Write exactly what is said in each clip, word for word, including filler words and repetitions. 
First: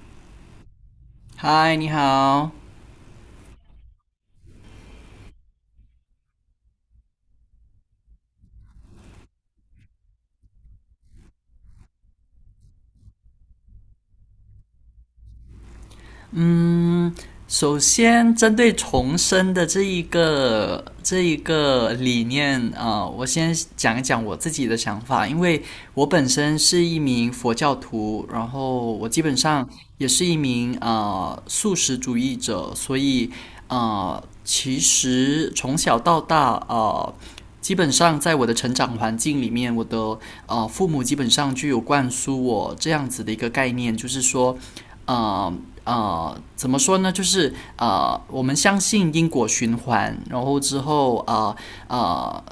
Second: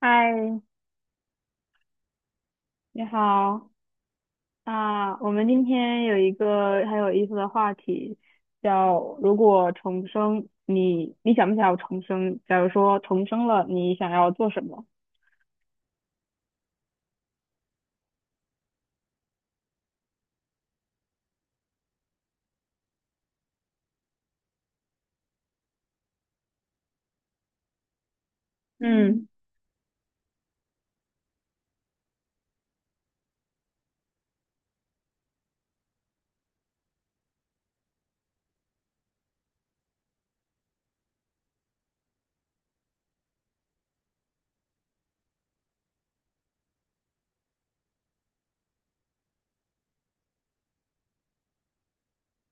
嗨，嗨，你好。你好啊！我们今天有一个很有意思的话题，叫如果重生，你你想不想要重生？假如说重生了，你想要做什么？嗯，首先针对重生的这一个这一个理念啊、呃我先讲一讲我自己的想法，因为我本身是一名佛教徒，然后我基嗯本上也是一名啊素食主义者，所以啊，其实从小到大啊，基本上在我的成长环境里面，我的啊父母基本上就有灌输我这样子的一个概念，就是说，呃呃，怎么说呢？就是呃，我们相信因果循环。然后之后啊啊。呃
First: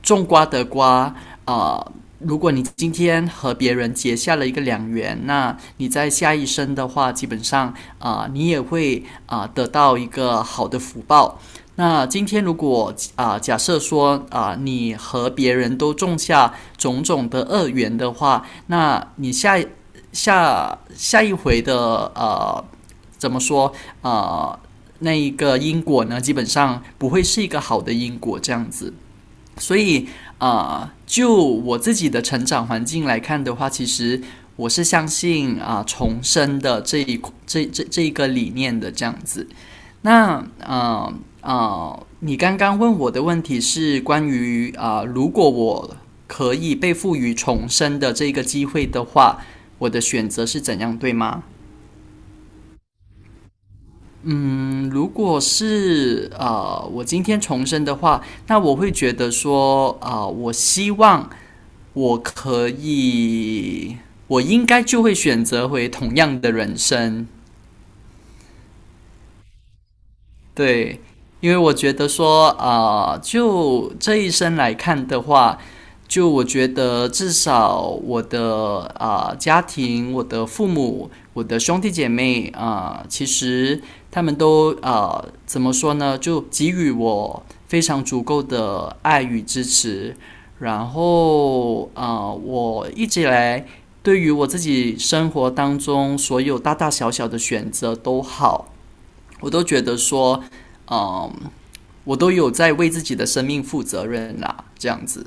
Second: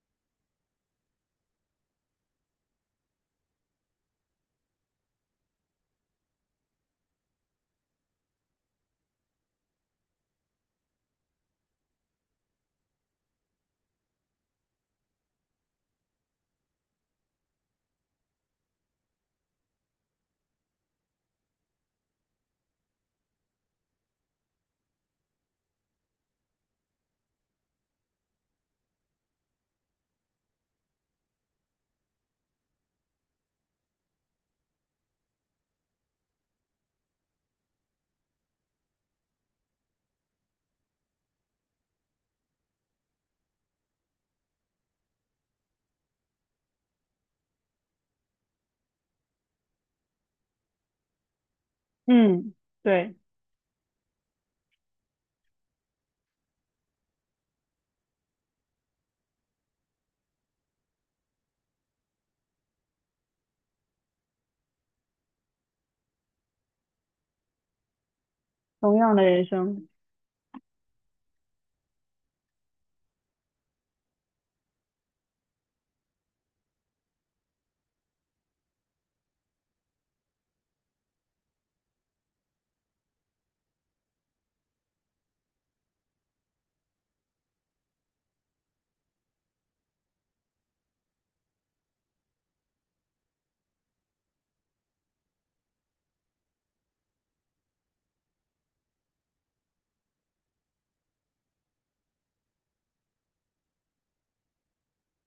种瓜得瓜，啊，如果你今天和别人结下了一个良缘，那你在下一生的话，基本上啊、呃你也会啊、呃得到一个好的福报。那今天如果啊、呃假设说啊、呃你和别人都种下种种的恶缘的话，那你下下下一回的呃怎么说啊？那一个因果呢，基本上不会是一个好的因果这样子。所以啊、呃就我自己的成长环境来看的话，其实我是相信啊、呃重生的这一这这这一个理念的这样子。那啊啊，你刚刚问我的问题是关于啊、呃如果我可以被赋予重生的这个机会的话，我的选择是怎样，对吗？嗯，对，嗯，如果是呃，我今天重生的话，那我会觉得说，啊、呃我希望我可以，我应该就会选择回同样的人生。同样的人生。对，因为我觉得说，啊，就这一生来看的话，就我觉得至少我的啊、家庭、我的父母、我的兄弟姐妹啊、其实他们都啊、怎么说呢？就给予我非常足够的爱与支持。然后啊、我一直以来对于我自己生活当中所有大大小小的选择都好。我都觉得说，嗯，我都有在为自己的生命负责任啦，这样子。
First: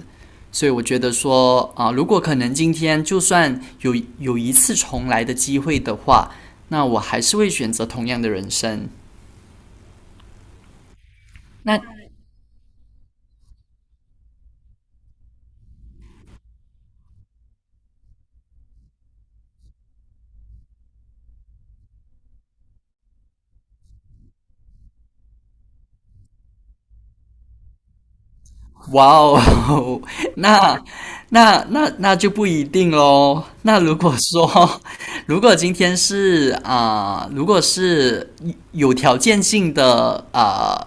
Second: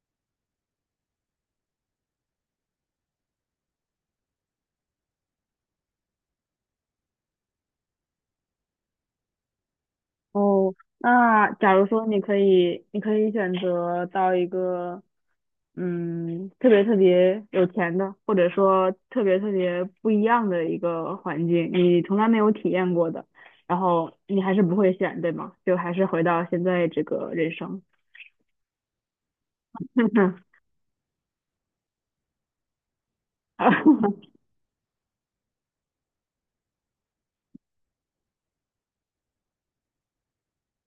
所以我觉得说，啊、呃如果可能，今天就算有有一次重来的机会的话，那我还是会选择同样的人生。哦，那假如那说你可以，你可以选择到一个嗯，特别特别有钱的，或者说特别特别不一样的一个环境，你从来没有体验过的，然后你还是不会选，对吗？就还是回到现在这个人生。哇哦，那那那那就不一定喽。那如果 说，如果今天是啊、如果是有条件性的啊、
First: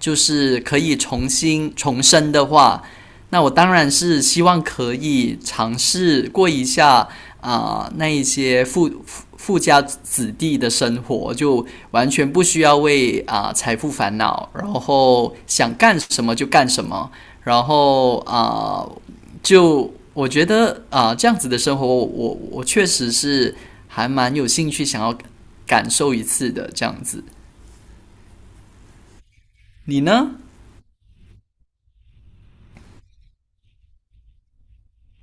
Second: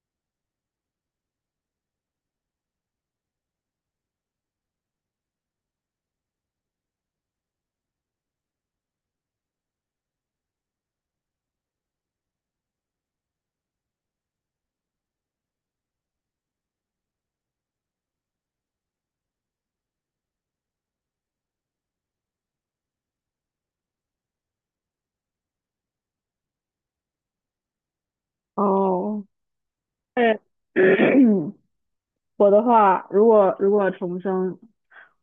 就是可以重新重生的话，那我当然是希望可以尝试过一下啊、呃那一些富富家子弟的生活，就完全不需要为啊、呃财富烦恼，然后想干什么就干什么，然后啊、呃就我觉得啊、呃这样子的生活我，我我确实是还蛮有兴趣想要感受一次的这样子。哦，你呢？对，我的话，如果如果重生，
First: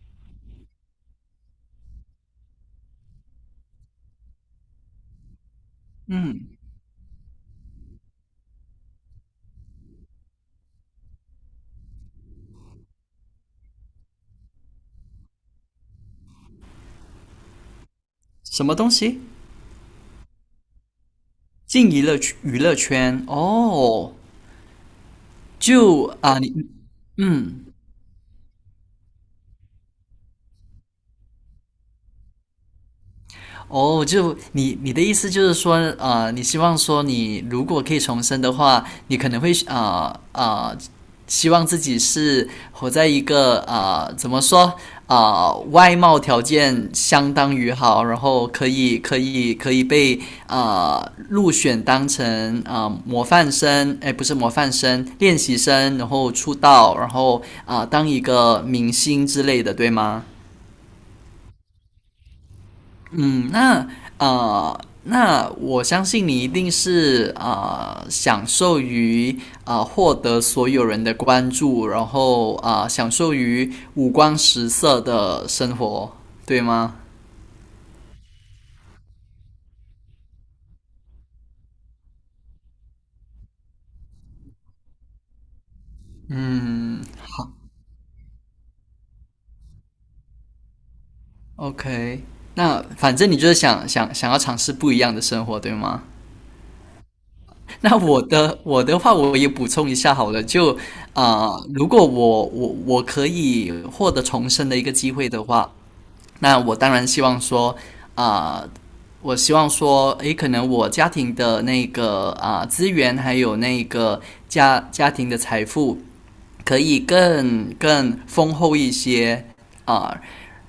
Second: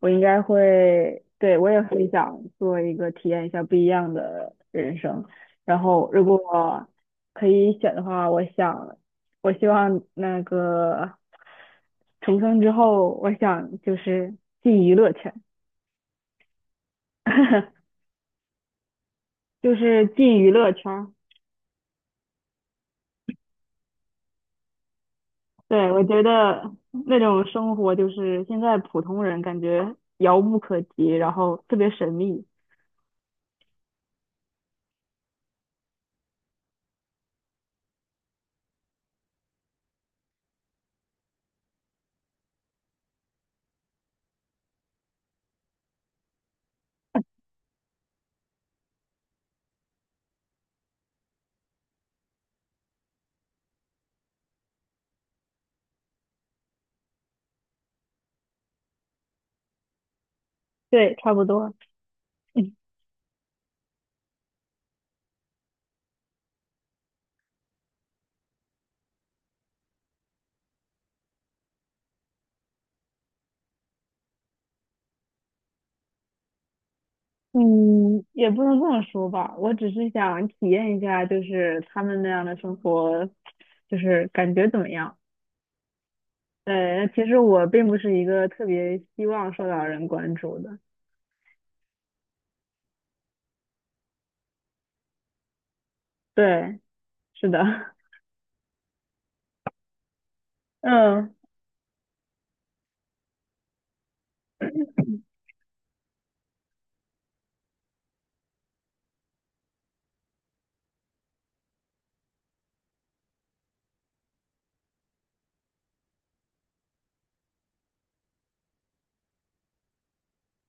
我应该会，对，我也很想做一个体验一下不一样的人生。然后，如果可以选的话，我想，我希望那个重生之后，我想就是进娱乐圈。什么东西？就是进娱乐圈儿。进娱乐娱乐圈哦，对，我就觉啊，你。得那种嗯。生活就是现在普通人感觉遥不可及，然后特别神秘。哦，就你你的意思就是说，啊，你希望说你如果可以重生的话，你可能会啊啊、呃呃希望自己是活在一个啊、呃怎么说啊、呃外貌条件相当于好，然后可以可以 可以被啊、呃入选当成啊、呃模范生，哎，不是模范生，练习生，然后出道，然后啊、呃当一个明星之类的，对吗？对，差不多。嗯，那呃，那我相信你一定是呃享受于呃获得所有人的关注，然后啊，享受于五光十色的生活，对吗？嗯，也不能这么说吧，我只是想体验一下，就是他们那样的生活，就是感觉怎么样？嗯对，其实我并不是一个特别希望受到人关注的。，OK。那反正你就是想想想要尝试不一样的生活，对吗？对，是的。那我的我的话，我也补充一下好了，就嗯，啊、呃如果我我我可以获得重生的一个机会的话，那我当然希望说，啊、呃我希望说，诶，可能我家庭的那个啊、呃资源，还有那个家家庭的财富，可以更更丰厚一些。啊、呃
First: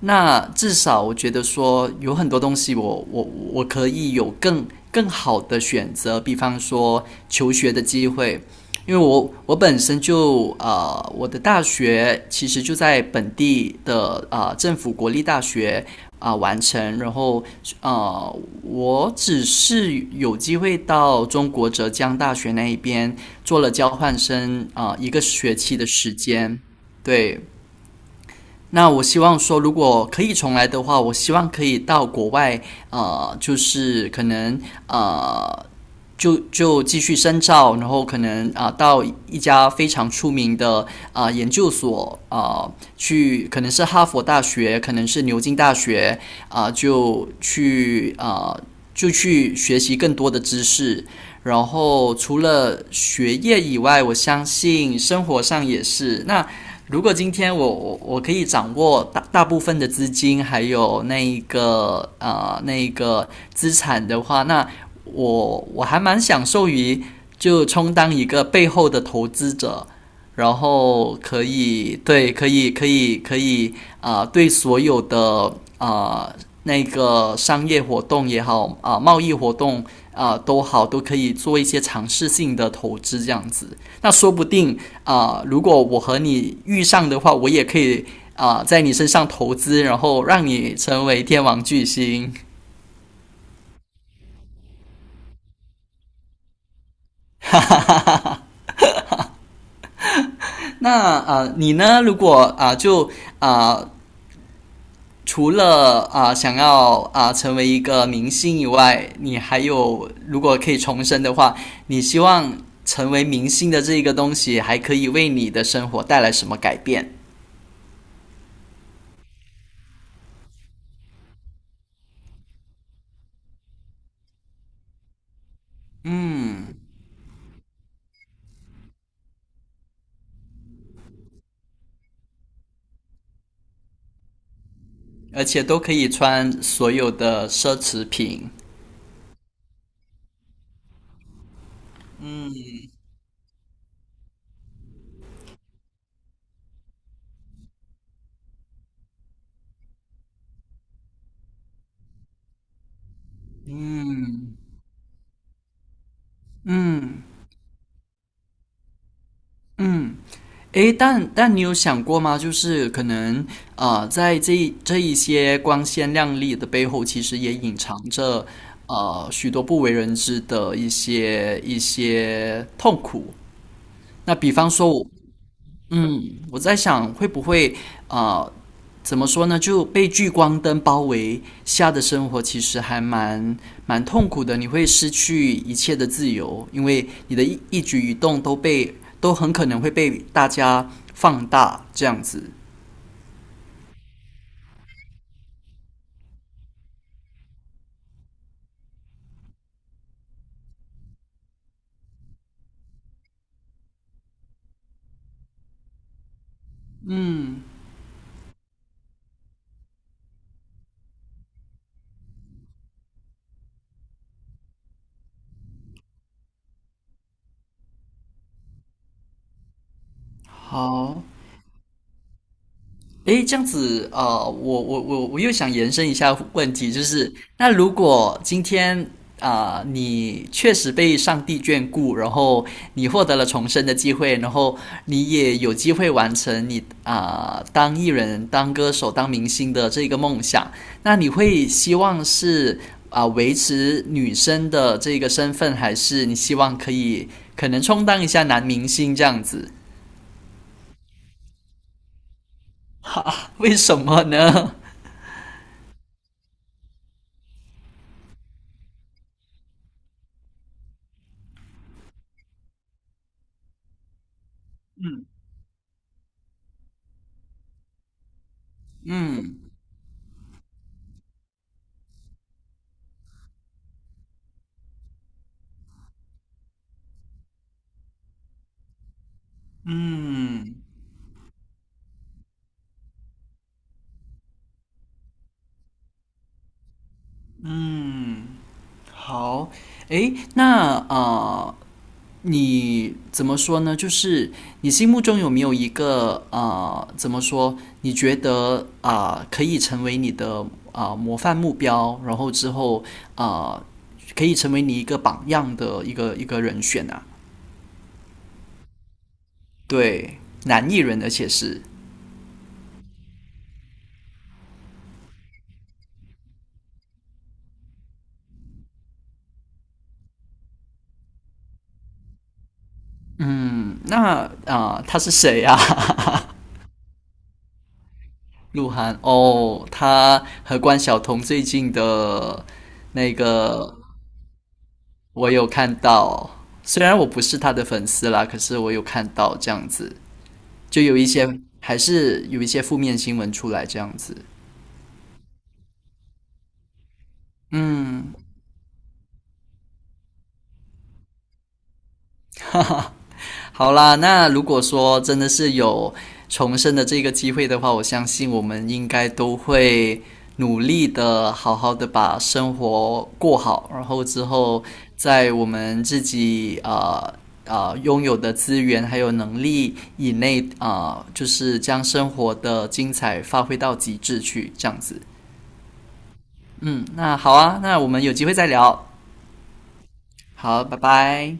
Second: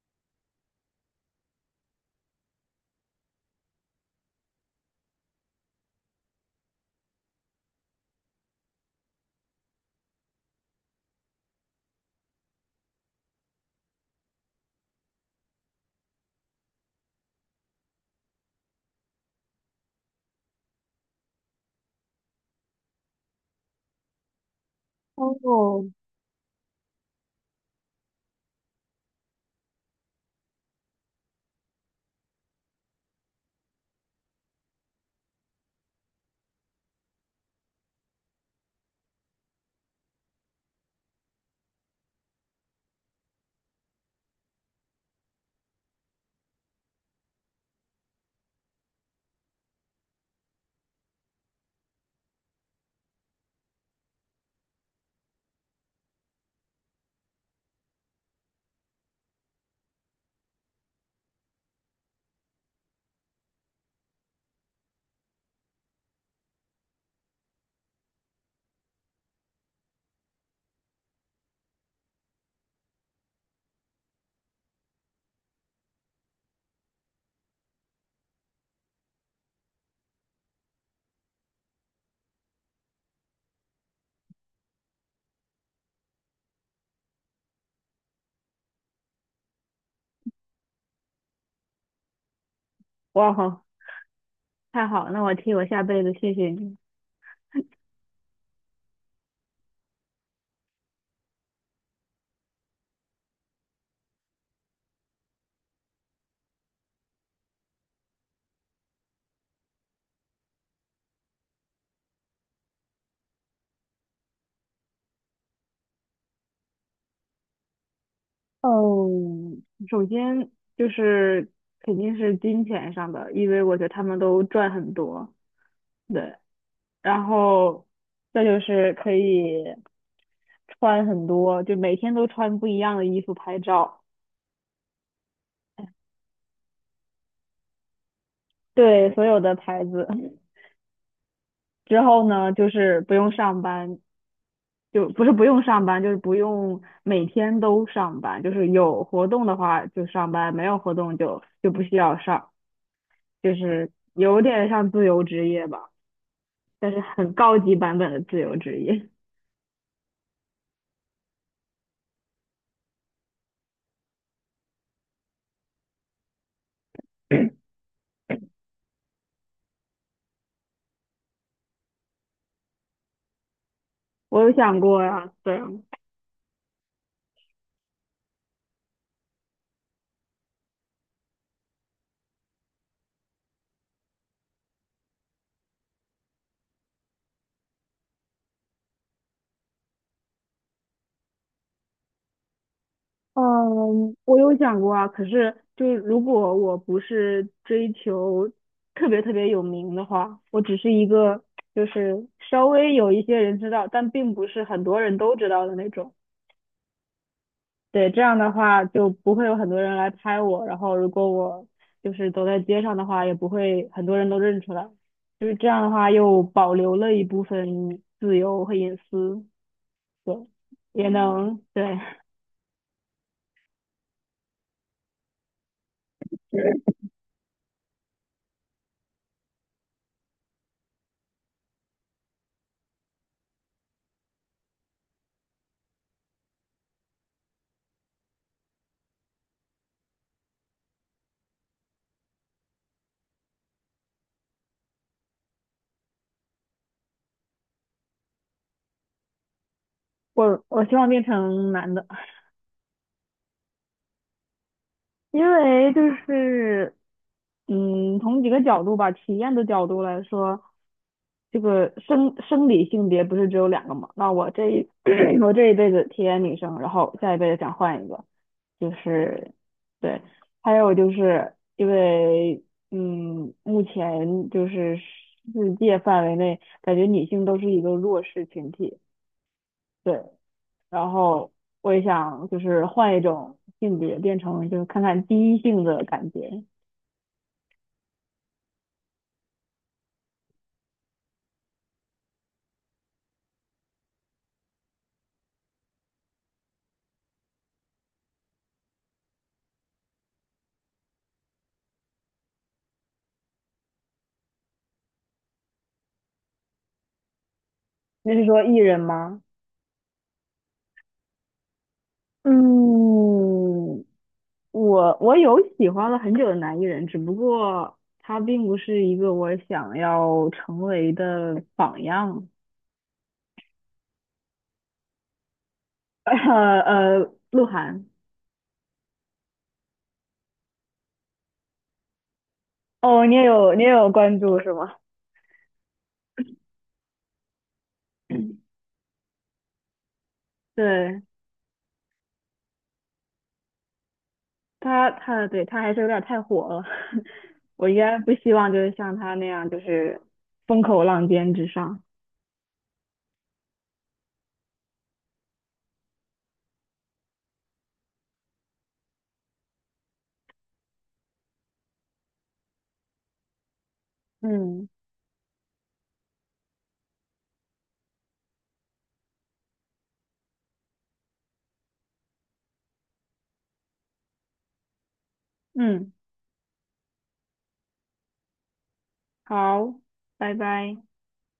那至少我觉得说有很多东西我我我可以有更更好的选择，比方说求学的机会，因为我我本身就呃我的大学其实就在本地的呃政府国立大学啊、呃完成，然后呃，我只是有机会到中国浙江大学那一边做了交换生啊、呃一个学期哦，的时间。对，那我希望说，如果可以重来的话，我希望可以到国外，呃，就是可能呃，就就继续深造，然后可能啊、呃到一家非常出名的啊、呃研究所啊、呃去，可能是哈佛大学，可能是牛津大学啊、呃就去啊、呃就去学习更多的知识。然后除了学业以外，我相信生活上也是，如果今天我我我可以掌握大大部分的资金，还有那一个呃那一个资产的话，那我我还蛮享受于就充当一个背后的投资者，然后可以对可以可以可以啊、呃对所有的啊呃那个商业活动也好啊、呃贸易活动啊、呃都好，都可以做一些尝试性的投资这样子。那说不定啊、呃如果我和你遇上的话，我也可以啊、呃在你身上投资，然后让你成为天王巨星。哇好，太好了，那我替我下辈子谢谢你。那啊、呃你呢？如果啊、呃就啊、呃除了啊、呃想要啊、呃成为一个明星以外，你还有如果可以重生的话，你希望成为明星的这个东西还可以为你的生活带来什么改变？哦，首先就是肯定是金钱上的，因为我觉得他们都赚很多，对。嗯，然后再就是可以。穿很多，就每天都穿不一样的衣服拍照，而且都可以穿所有的奢侈品。对所有的牌子。之后呢，就是不用上班，就不是不用上班，就是不用每天都上班，就是有活动的话就上班，没有活动就就不需要上，就是有嗯，点像自由职业吧，但是嗯很高级版本的自由职业。嗯，诶，但但你有想过吗？就是可能呃，在这一这一些光鲜亮丽的背后，其实也隐藏着呃许多不为人知的一些一些痛苦。那我比有方想说过我，啊，对。嗯，我在想会不会啊？呃怎么说呢？就被聚光灯包围下的生活，其实还蛮蛮痛苦的。你会失去一切的自由，因为你的一一举一动都被都很可能会被大家放大，这样子。嗯，我有想过啊，可是就是如果我不是追求特别特别有名的话，我只是一个就是稍微有一些人知道，但并不是很多人都知道的那种。嗯，对，这样的话就不会有很多人来拍我，然后如果我就是走在街上的话，也不会很多人都认出来。就是这样的话，又保留了一部分自由和隐私，对，也好，能，对。诶，这样子，呃，我我我我又想延伸一下问题，就是那如果今天啊、呃你确实被上帝眷顾，然后你获得了重生的机会，然后你也有机会完成你啊、呃当艺人、当歌手、当明星的这个梦想，那你会希望是啊、维持女生的这个身份，还是你希望可以可能充当一下男明星这样子？我我希望变成男的。为什么呢？因为就是，嗯，从几个角度吧，体验的角度来说，这个生生理性别不是只有两个嘛？那我这一 我这一辈子体验女生，然后下一辈子想换一个，就 是嗯。对。还有就是因为，嗯，目前就是世界范围内，感觉女性都是一个弱势群体，对。嗯然后我也想就是换一种性别，变成就是看看第一性的感觉。嗯，好，诶，那呃，你怎么说呢？就是你心目中有没有一个呃，怎么说？你觉得啊、呃可以成为你的啊、呃模范目标，然后之后啊、呃可以成为你一个榜样的一个一个人选啊？那是说艺人吗？对，男艺人，而且是，嗯，我我有喜欢了很久的男艺人，只不过他并不是一个我想要成为的榜样。嗯，那啊、呃他是谁啊？呃呃，鹿晗。鹿晗哦，他和关晓彤最近的哦，那你也有你也个有关注是吗？我有看到，虽然我不是他的粉丝啦，可是 我有看到这样子，就有对，一些还是有一些负面新闻出来这样子。他他对他还是有点太火了。我应该不嗯，希望就是像他那样，就是风口浪尖之上。哈哈，好啦，那如果说真的是有重生的这个机会的话，我相信我们应该都会努力的，好好的把生活过好，然后之后嗯在我们自己呃呃拥有的资源还有能力以内，啊、呃就是将生活的精彩发挥到极致去，这样子。嗯，嗯，那好啊，那我们有机会再聊。好，拜好，拜。拜拜。